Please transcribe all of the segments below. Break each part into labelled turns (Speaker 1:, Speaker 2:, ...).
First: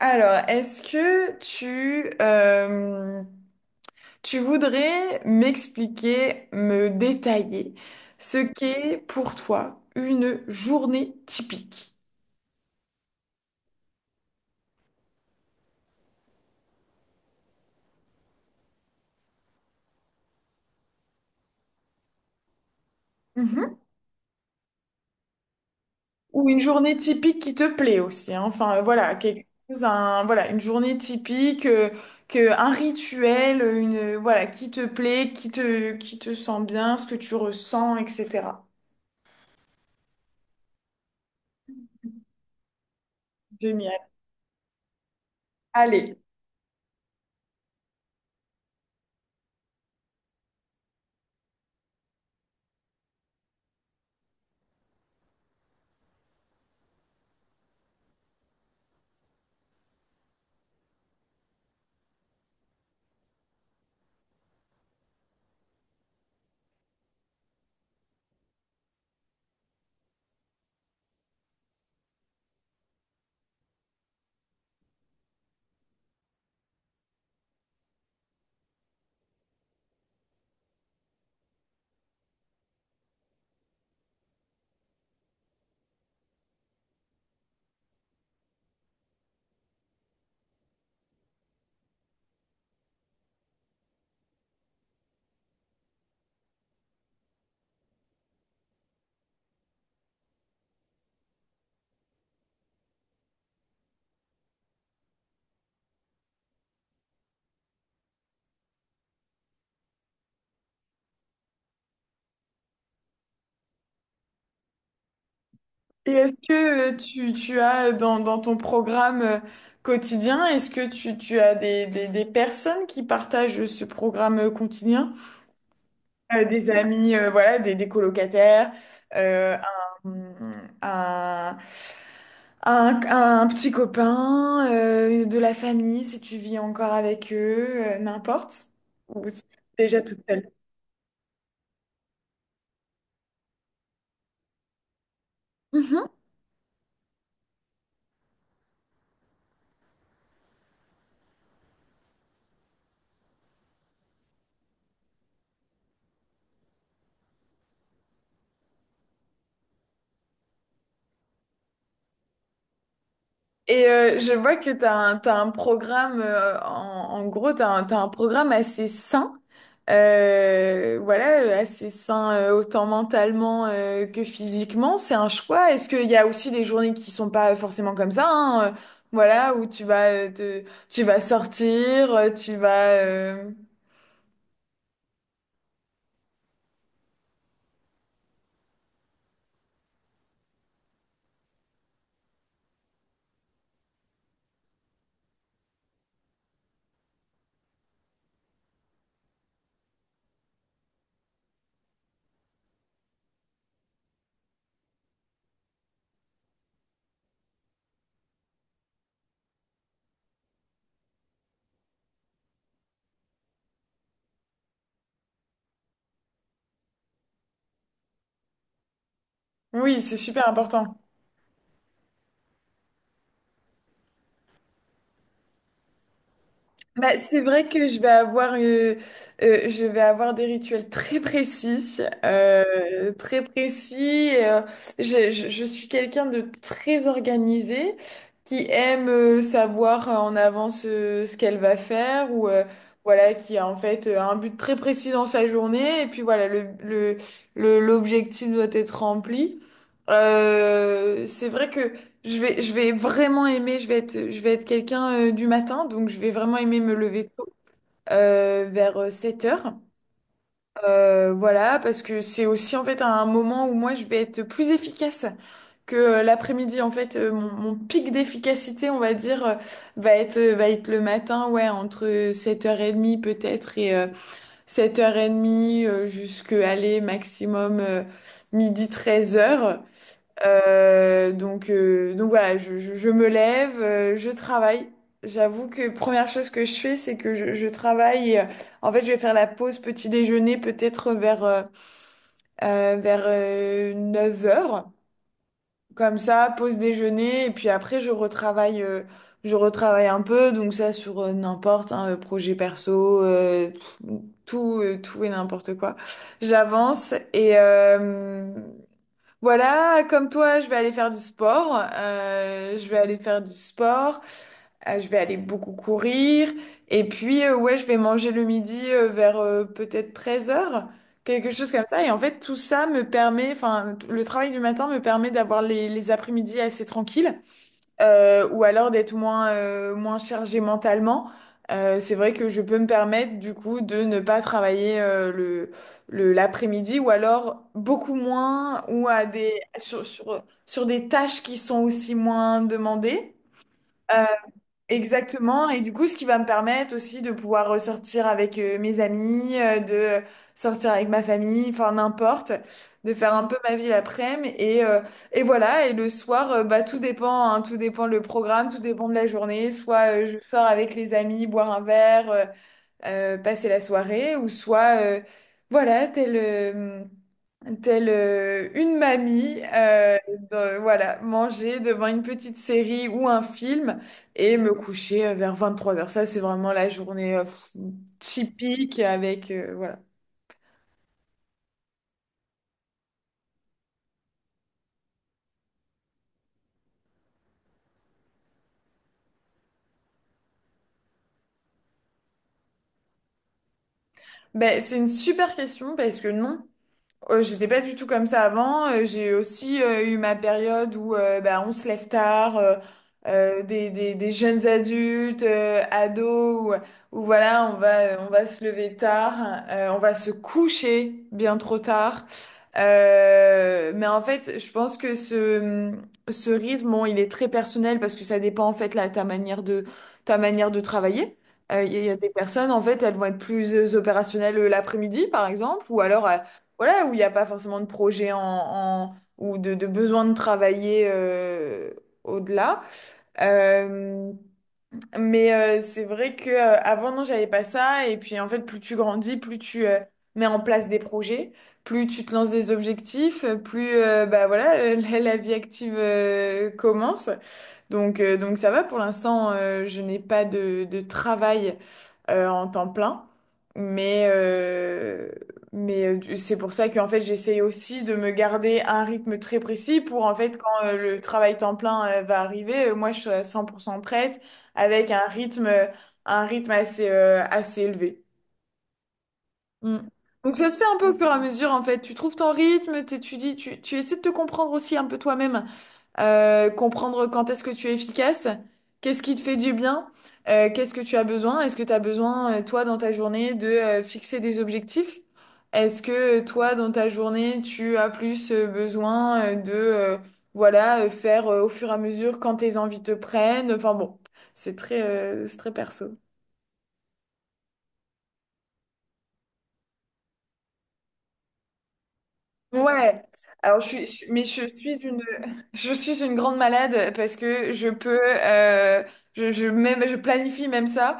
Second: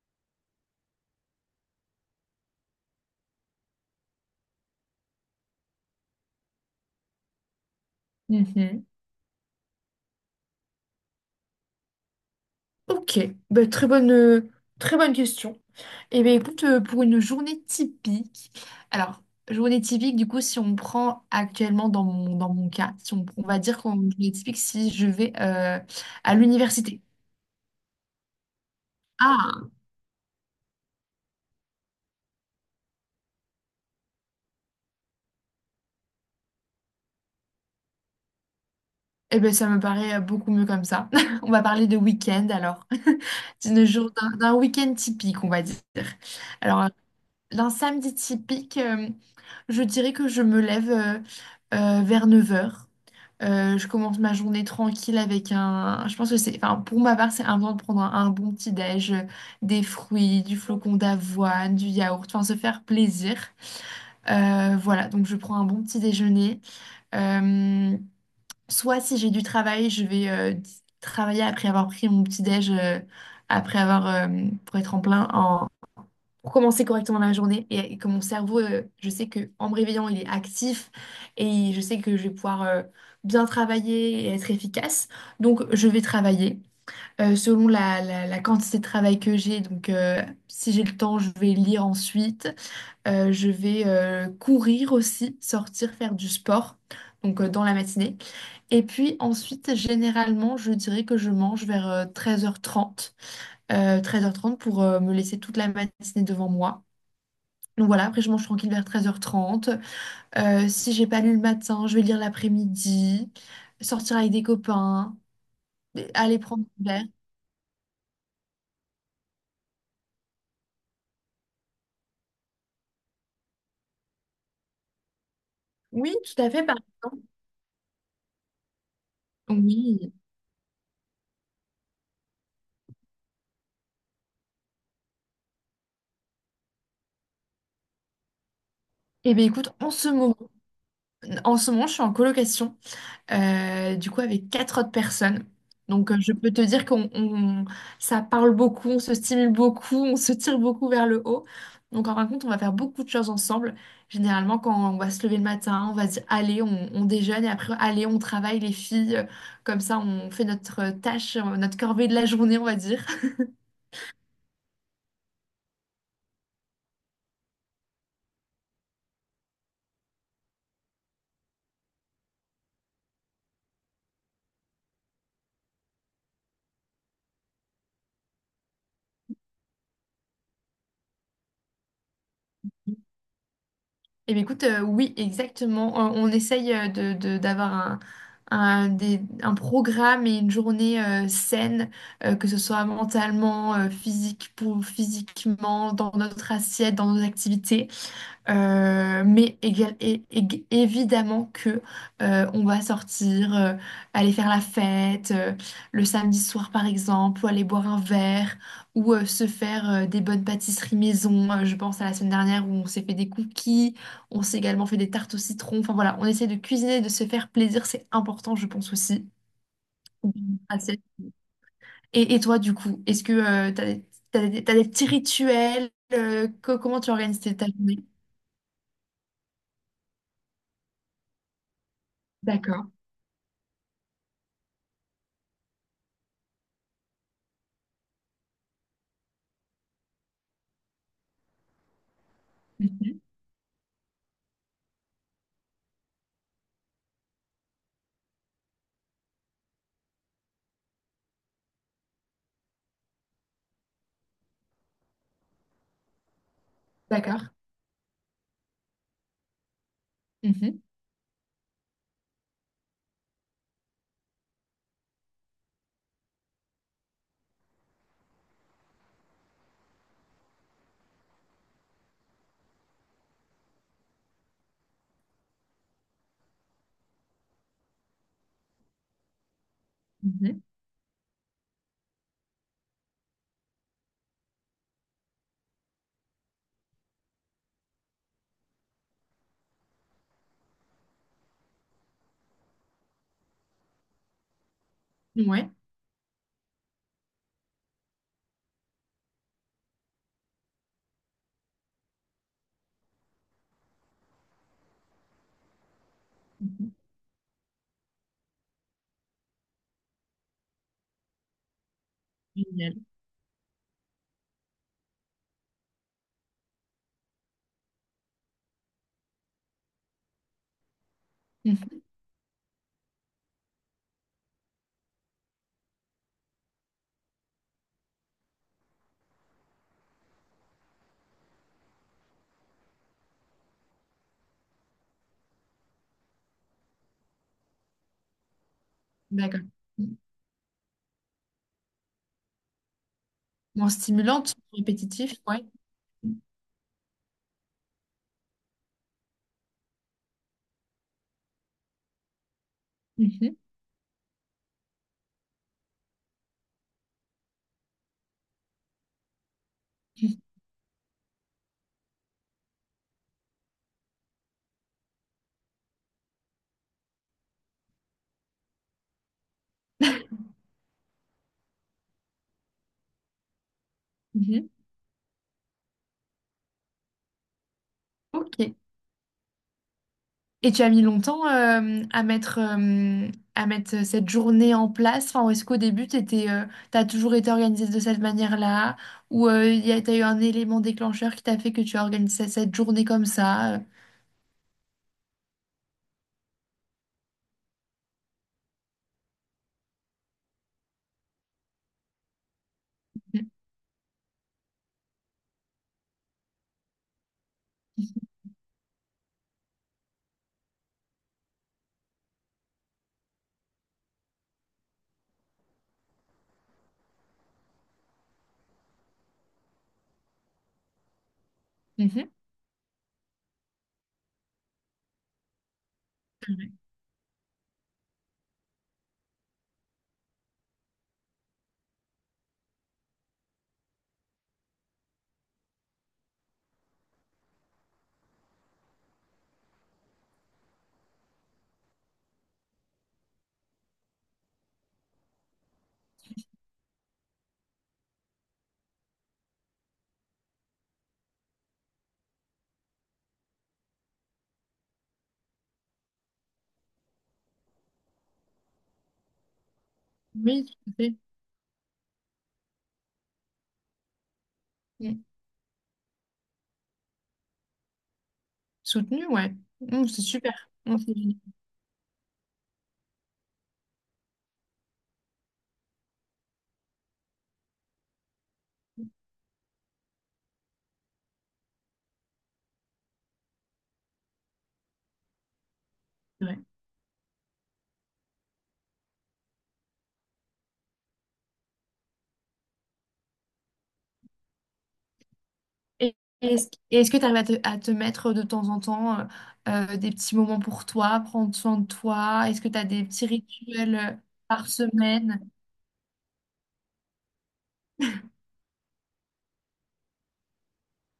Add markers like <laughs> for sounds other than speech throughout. Speaker 1: Alors, est-ce que tu voudrais m'expliquer, me détailler ce
Speaker 2: Mhm.
Speaker 1: qu'est pour toi une journée typique?
Speaker 2: Ok. Très bonne, très bonne question. Eh bien, écoute, pour une journée typique, alors, journée typique, du coup, si on prend actuellement dans dans mon cas, si on va
Speaker 1: Mhm.
Speaker 2: dire qu'en journée typique, si je vais à
Speaker 1: Ou une journée
Speaker 2: l'université.
Speaker 1: typique qui te plaît aussi, hein. Enfin, voilà, quelque
Speaker 2: Ah,
Speaker 1: chose, un, voilà, une journée typique, un rituel, une, voilà, qui te plaît, qui te sent bien, ce que tu ressens, etc.
Speaker 2: eh bien, ça me paraît beaucoup mieux comme ça. <laughs> On va parler de week-end alors. <laughs>
Speaker 1: Génial.
Speaker 2: D'un week-end typique, on va dire.
Speaker 1: Allez.
Speaker 2: Alors d'un samedi typique, je dirais que je me lève vers neuf heures. Je commence ma journée tranquille avec un... Je pense que c'est... Enfin, pour ma part, c'est important de prendre un bon petit déj, des fruits, du flocon d'avoine, du yaourt, enfin se faire plaisir. Voilà, donc je prends un bon petit déjeuner. Euh, soit si j'ai du travail, je vais travailler après avoir pris mon petit déj, après avoir pour être en plein en pour commencer correctement la journée et que mon cerveau, je sais que en me réveillant, il est actif et je sais que je vais pouvoir bien travailler et être efficace. Donc, je vais travailler selon la quantité de travail que j'ai. Donc, si j'ai le temps, je vais lire ensuite. Je vais courir aussi, sortir, faire du sport, donc dans la matinée. Et puis ensuite, généralement, je dirais que je mange vers 13h30, pour me laisser toute la matinée devant moi. Donc voilà, après je mange tranquille vers treize heures trente. Si j'ai pas lu le matin, je vais lire l'après-midi, sortir avec des copains,
Speaker 1: Et est-ce
Speaker 2: aller prendre un
Speaker 1: que
Speaker 2: verre.
Speaker 1: tu as dans ton programme quotidien, est-ce que tu as des personnes qui partagent ce programme quotidien?
Speaker 2: Oui, tout à fait,
Speaker 1: Des
Speaker 2: par
Speaker 1: amis,
Speaker 2: exemple.
Speaker 1: voilà, des colocataires, euh,
Speaker 2: Oui.
Speaker 1: un, un, un petit copain, de la famille, si tu vis encore avec eux, n'importe. Ou
Speaker 2: Eh
Speaker 1: si
Speaker 2: bien,
Speaker 1: tu
Speaker 2: écoute,
Speaker 1: es déjà toute seule.
Speaker 2: en ce moment, je suis en colocation, du coup avec quatre autres personnes. Donc je peux te dire ça parle beaucoup, on se stimule beaucoup, on se tire beaucoup vers le haut. Donc en fin de compte, on va faire beaucoup de choses ensemble. Généralement, quand on va se lever le matin, on va se dire allez, on déjeune et après allez, on travaille les filles. Comme ça, on fait notre tâche, notre corvée de la journée, on va dire.
Speaker 1: Et je vois que t'as un programme, en gros, tu as, un t'as un programme assez sain, voilà, assez sain autant mentalement que physiquement. C'est un choix. Est-ce qu'il y a aussi des journées qui sont pas forcément comme ça, hein, voilà, où tu vas, tu vas sortir, tu vas...
Speaker 2: Eh bien, écoute, oui, exactement. On essaye d'avoir un programme et une journée saine, que ce soit mentalement, physiquement, dans notre assiette, dans nos activités. Mais évidemment que on va sortir, aller faire la fête le samedi soir par exemple, ou aller boire un verre, ou se faire des bonnes pâtisseries maison. Je pense à la semaine dernière où on s'est fait des cookies, on s'est également fait des tartes au citron. Enfin voilà, on essaie de cuisiner, de se faire plaisir, c'est important, je pense aussi.
Speaker 1: Oui, c'est super important.
Speaker 2: Assez. Et toi du coup, est-ce que t'as des petits rituels comment tu
Speaker 1: Bah, c'est
Speaker 2: organises ta
Speaker 1: vrai que
Speaker 2: journée?
Speaker 1: je vais avoir des rituels très précis,
Speaker 2: D'accord.
Speaker 1: très précis. Je suis quelqu'un de très organisé qui aime savoir en avance ce qu'elle va faire ou
Speaker 2: Mhm.
Speaker 1: voilà qui a en fait un but très précis dans sa journée et puis voilà l'objectif doit être rempli. C'est vrai que je vais vraiment aimer, je vais être quelqu'un du matin, donc je vais vraiment aimer me lever tôt,
Speaker 2: D'accord.
Speaker 1: vers 7 heures.
Speaker 2: Mhm,
Speaker 1: Voilà, parce que c'est aussi en fait un moment où moi je vais être plus efficace que l'après-midi. En fait, mon pic d'efficacité, on va dire, va être le matin, ouais, entre 7h30 peut-être et 7h30 jusqu'à aller maximum midi 13 heures donc voilà, je me lève, je travaille. J'avoue que première chose que je fais, c'est que je travaille. Et, en fait, je vais faire la pause petit déjeuner peut-être vers, vers 9 heures.
Speaker 2: mhm. Ouais.
Speaker 1: Comme ça, pause déjeuner. Et puis après, je retravaille un peu. Donc ça, sur n'importe, un projet perso, tout, tout et n'importe quoi.
Speaker 2: Mhm.
Speaker 1: J'avance et... voilà, comme toi, je vais aller faire du sport. Je vais
Speaker 2: Génial.
Speaker 1: aller faire du sport. Je vais aller beaucoup courir. Et puis, ouais, je vais manger le midi vers peut-être 13 heures, quelque chose comme
Speaker 2: Mhm.
Speaker 1: ça. Et en fait, tout ça me permet, enfin, t- le travail du matin me permet d'avoir les après-midi assez tranquilles ou alors d'être moins, moins chargé mentalement. C'est vrai que je peux me permettre du coup de ne pas travailler l'après-midi ou alors beaucoup moins ou à des,
Speaker 2: D'accord. Mhm.
Speaker 1: sur des tâches qui sont aussi moins demandées.
Speaker 2: Bon,
Speaker 1: Euh,
Speaker 2: stimulante, répétitif, ouais.
Speaker 1: Exactement, et du coup, ce qui va me permettre aussi de pouvoir ressortir avec mes amis, de sortir avec ma famille, enfin n'importe, de faire un
Speaker 2: Mhm,
Speaker 1: peu ma
Speaker 2: <laughs>
Speaker 1: vie l'après-midi, et voilà, et le soir, bah, tout dépend, hein, tout dépend le programme, tout dépend de la journée, soit je sors avec les amis, boire un verre, passer la soirée, ou soit, voilà, telle, telle une mamie,
Speaker 2: mhm.
Speaker 1: de- voilà, manger devant une petite série ou un film et
Speaker 2: Mhm.
Speaker 1: me coucher vers 3 heures. Ça, c'est vraiment la journée pff,
Speaker 2: Ok.
Speaker 1: typique avec, voilà.
Speaker 2: Et tu as mis longtemps à à mettre cette journée en place. Enfin, ou est-ce qu'au début, tu as toujours été organisée de cette manière-là? Ou il y a, t'as eu un élément déclencheur qui t'a fait que tu as organisé cette journée comme ça? Euh.
Speaker 1: Ben, c'est une super question parce que non. J'étais pas du tout comme ça avant. J'ai aussi eu ma période où bah, on se lève tard,
Speaker 2: Mhm.
Speaker 1: des jeunes adultes, ados, où voilà, on va se lever tard, on va se coucher bien trop tard. Mais en fait, je pense que ce rythme, bon, il est très personnel parce que ça dépend en fait là, ta manière de travailler. Il y a
Speaker 2: Mhm.
Speaker 1: des personnes, en fait, elles vont être plus opérationnelles l'après-midi, par exemple, ou alors
Speaker 2: Ouais.
Speaker 1: voilà, où il n'y a pas forcément de projet en, en- ou de besoin de travailler au-delà. Euh, mais c'est vrai que avant non, j'avais pas ça. Et puis en fait, plus tu grandis, plus tu mets en place des projets, plus tu te lances des objectifs, plus bah voilà, <laughs> la vie active commence. Donc ça va pour l'instant, je n'ai pas de travail en temps plein, mais, euh, mais du- c'est pour ça qu'en fait j'essaye aussi de me garder un rythme très précis pour en fait
Speaker 2: Oui,
Speaker 1: quand
Speaker 2: tout à fait.
Speaker 1: le travail temps plein va arriver, moi je suis à 100% prête avec
Speaker 2: Mhm.
Speaker 1: un rythme assez, assez élevé.
Speaker 2: Soutenu, ouais.
Speaker 1: Mm.
Speaker 2: Mhm, c'est
Speaker 1: Donc ça
Speaker 2: super.
Speaker 1: se fait un
Speaker 2: Mhm,
Speaker 1: peu au
Speaker 2: c'est
Speaker 1: fur et à mesure en fait, tu trouves ton rythme, t'étudies, tu essaies de te comprendre aussi un peu toi-même comprendre quand est-ce que tu es efficace, qu'est-ce qui te fait du bien, qu'est-ce que tu as besoin, est-ce que tu as besoin, toi, dans ta journée, de fixer des objectifs? Est-ce que
Speaker 2: génial.
Speaker 1: toi, dans ta journée, tu as plus besoin de, voilà, faire au fur et à mesure quand tes envies te prennent? Enfin bon, c'est très perso.
Speaker 2: Et est-ce, et est-ce que tu arrives à à te mettre de temps en temps des petits moments pour toi, prendre soin de toi? Est-ce que tu as des
Speaker 1: Ouais,
Speaker 2: petits
Speaker 1: alors
Speaker 2: rituels
Speaker 1: mais je
Speaker 2: par
Speaker 1: suis une,
Speaker 2: semaine?
Speaker 1: <laughs> je suis une grande malade parce que je peux, je même, je planifie même ça.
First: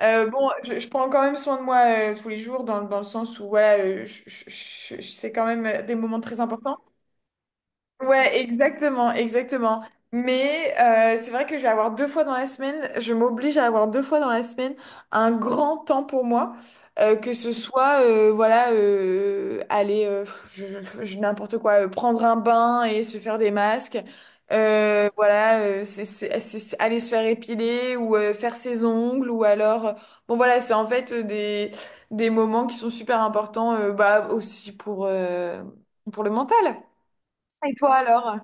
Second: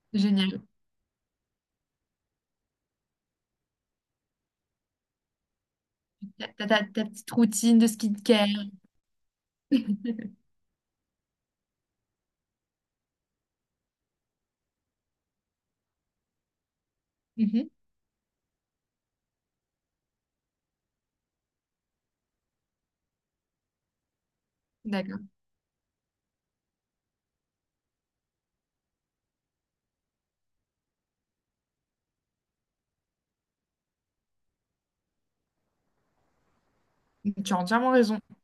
Speaker 1: Bon,
Speaker 2: Génial.
Speaker 1: je prends quand même soin de moi tous les jours dans, dans le sens où voilà, c'est quand même des moments très importants.
Speaker 2: T'as ta petite routine de
Speaker 1: Ouais,
Speaker 2: skincare.
Speaker 1: exactement, exactement.
Speaker 2: <laughs>
Speaker 1: Mais c'est vrai que je m'oblige à avoir deux fois dans la semaine un grand temps pour moi, que ce
Speaker 2: Mhm.
Speaker 1: soit, voilà, aller, je, n'importe quoi, prendre un bain et se faire des masques,
Speaker 2: D'accord.
Speaker 1: voilà, c'est aller se faire épiler ou faire ses ongles ou alors, bon voilà, c'est en fait des moments qui sont super importants, bah aussi pour le mental.
Speaker 2: Tu as
Speaker 1: Et
Speaker 2: entièrement
Speaker 1: toi
Speaker 2: raison.
Speaker 1: alors?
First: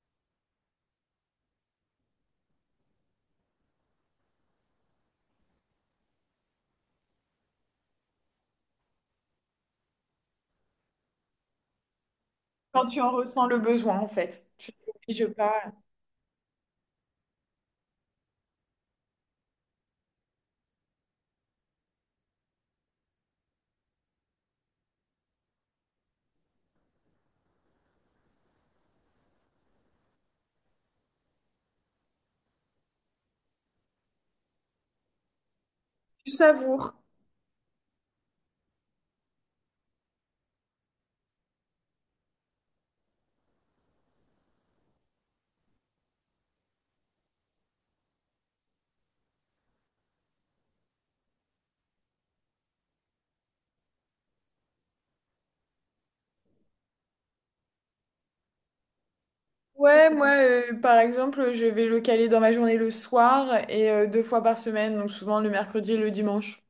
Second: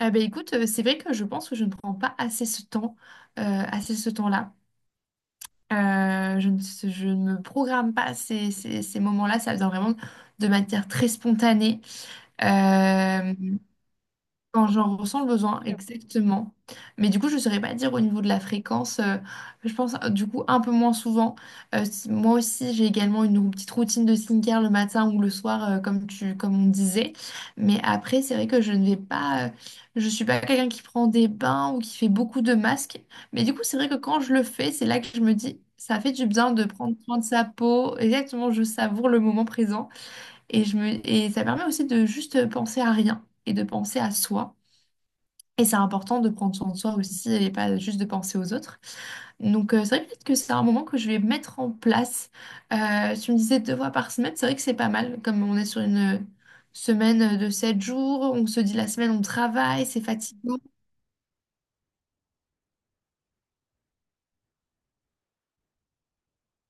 Speaker 2: Eh ben, écoute, c'est vrai que je pense que je ne prends pas assez euh, assez ce temps-là. Euh, je ne, je ne me programme pas ces moments-là. Ça vient vraiment de manière très spontanée.
Speaker 1: Quand tu en
Speaker 2: Euh,
Speaker 1: ressens le besoin, en fait.
Speaker 2: Quand
Speaker 1: Tu
Speaker 2: j'en ressens
Speaker 1: t'obliges
Speaker 2: le besoin, ouais,
Speaker 1: pas.
Speaker 2: exactement. Mais du coup, je ne saurais pas dire au niveau de la fréquence. Euh, je pense du coup un peu moins souvent. Moi aussi, j'ai également une petite routine de skincare le matin ou le soir, euh, comme on disait. Mais après, c'est vrai que je ne vais pas. Euh, je suis pas quelqu'un qui prend des bains ou qui fait beaucoup de masques. Mais du coup, c'est vrai que quand je le fais, c'est là que je me dis, ça fait du
Speaker 1: Tu
Speaker 2: bien de
Speaker 1: savoures.
Speaker 2: prendre soin de sa peau. Exactement, je savoure le moment présent et je me et ça permet aussi de juste penser à rien et de penser à soi. Et c'est important de prendre soin de soi aussi et pas juste de penser aux autres. Donc, c'est vrai peut-être que c'est un moment que je vais mettre en place. Tu me disais deux fois par semaine, c'est vrai que c'est pas mal. Comme on est sur une semaine de sept jours, on se dit la semaine on travaille, c'est
Speaker 1: Ouais, moi,
Speaker 2: fatigant.
Speaker 1: par exemple, je vais le caler dans ma journée le soir et deux fois par semaine, donc souvent le mercredi et le dimanche.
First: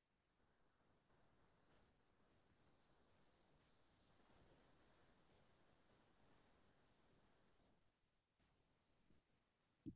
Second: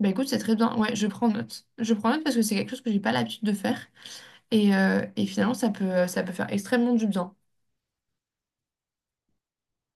Speaker 2: Bah écoute, c'est très bien. Ouais, je prends note. Je prends note parce que c'est quelque chose que j'ai pas l'habitude de faire. Et, finalement, ça peut faire extrêmement du bien.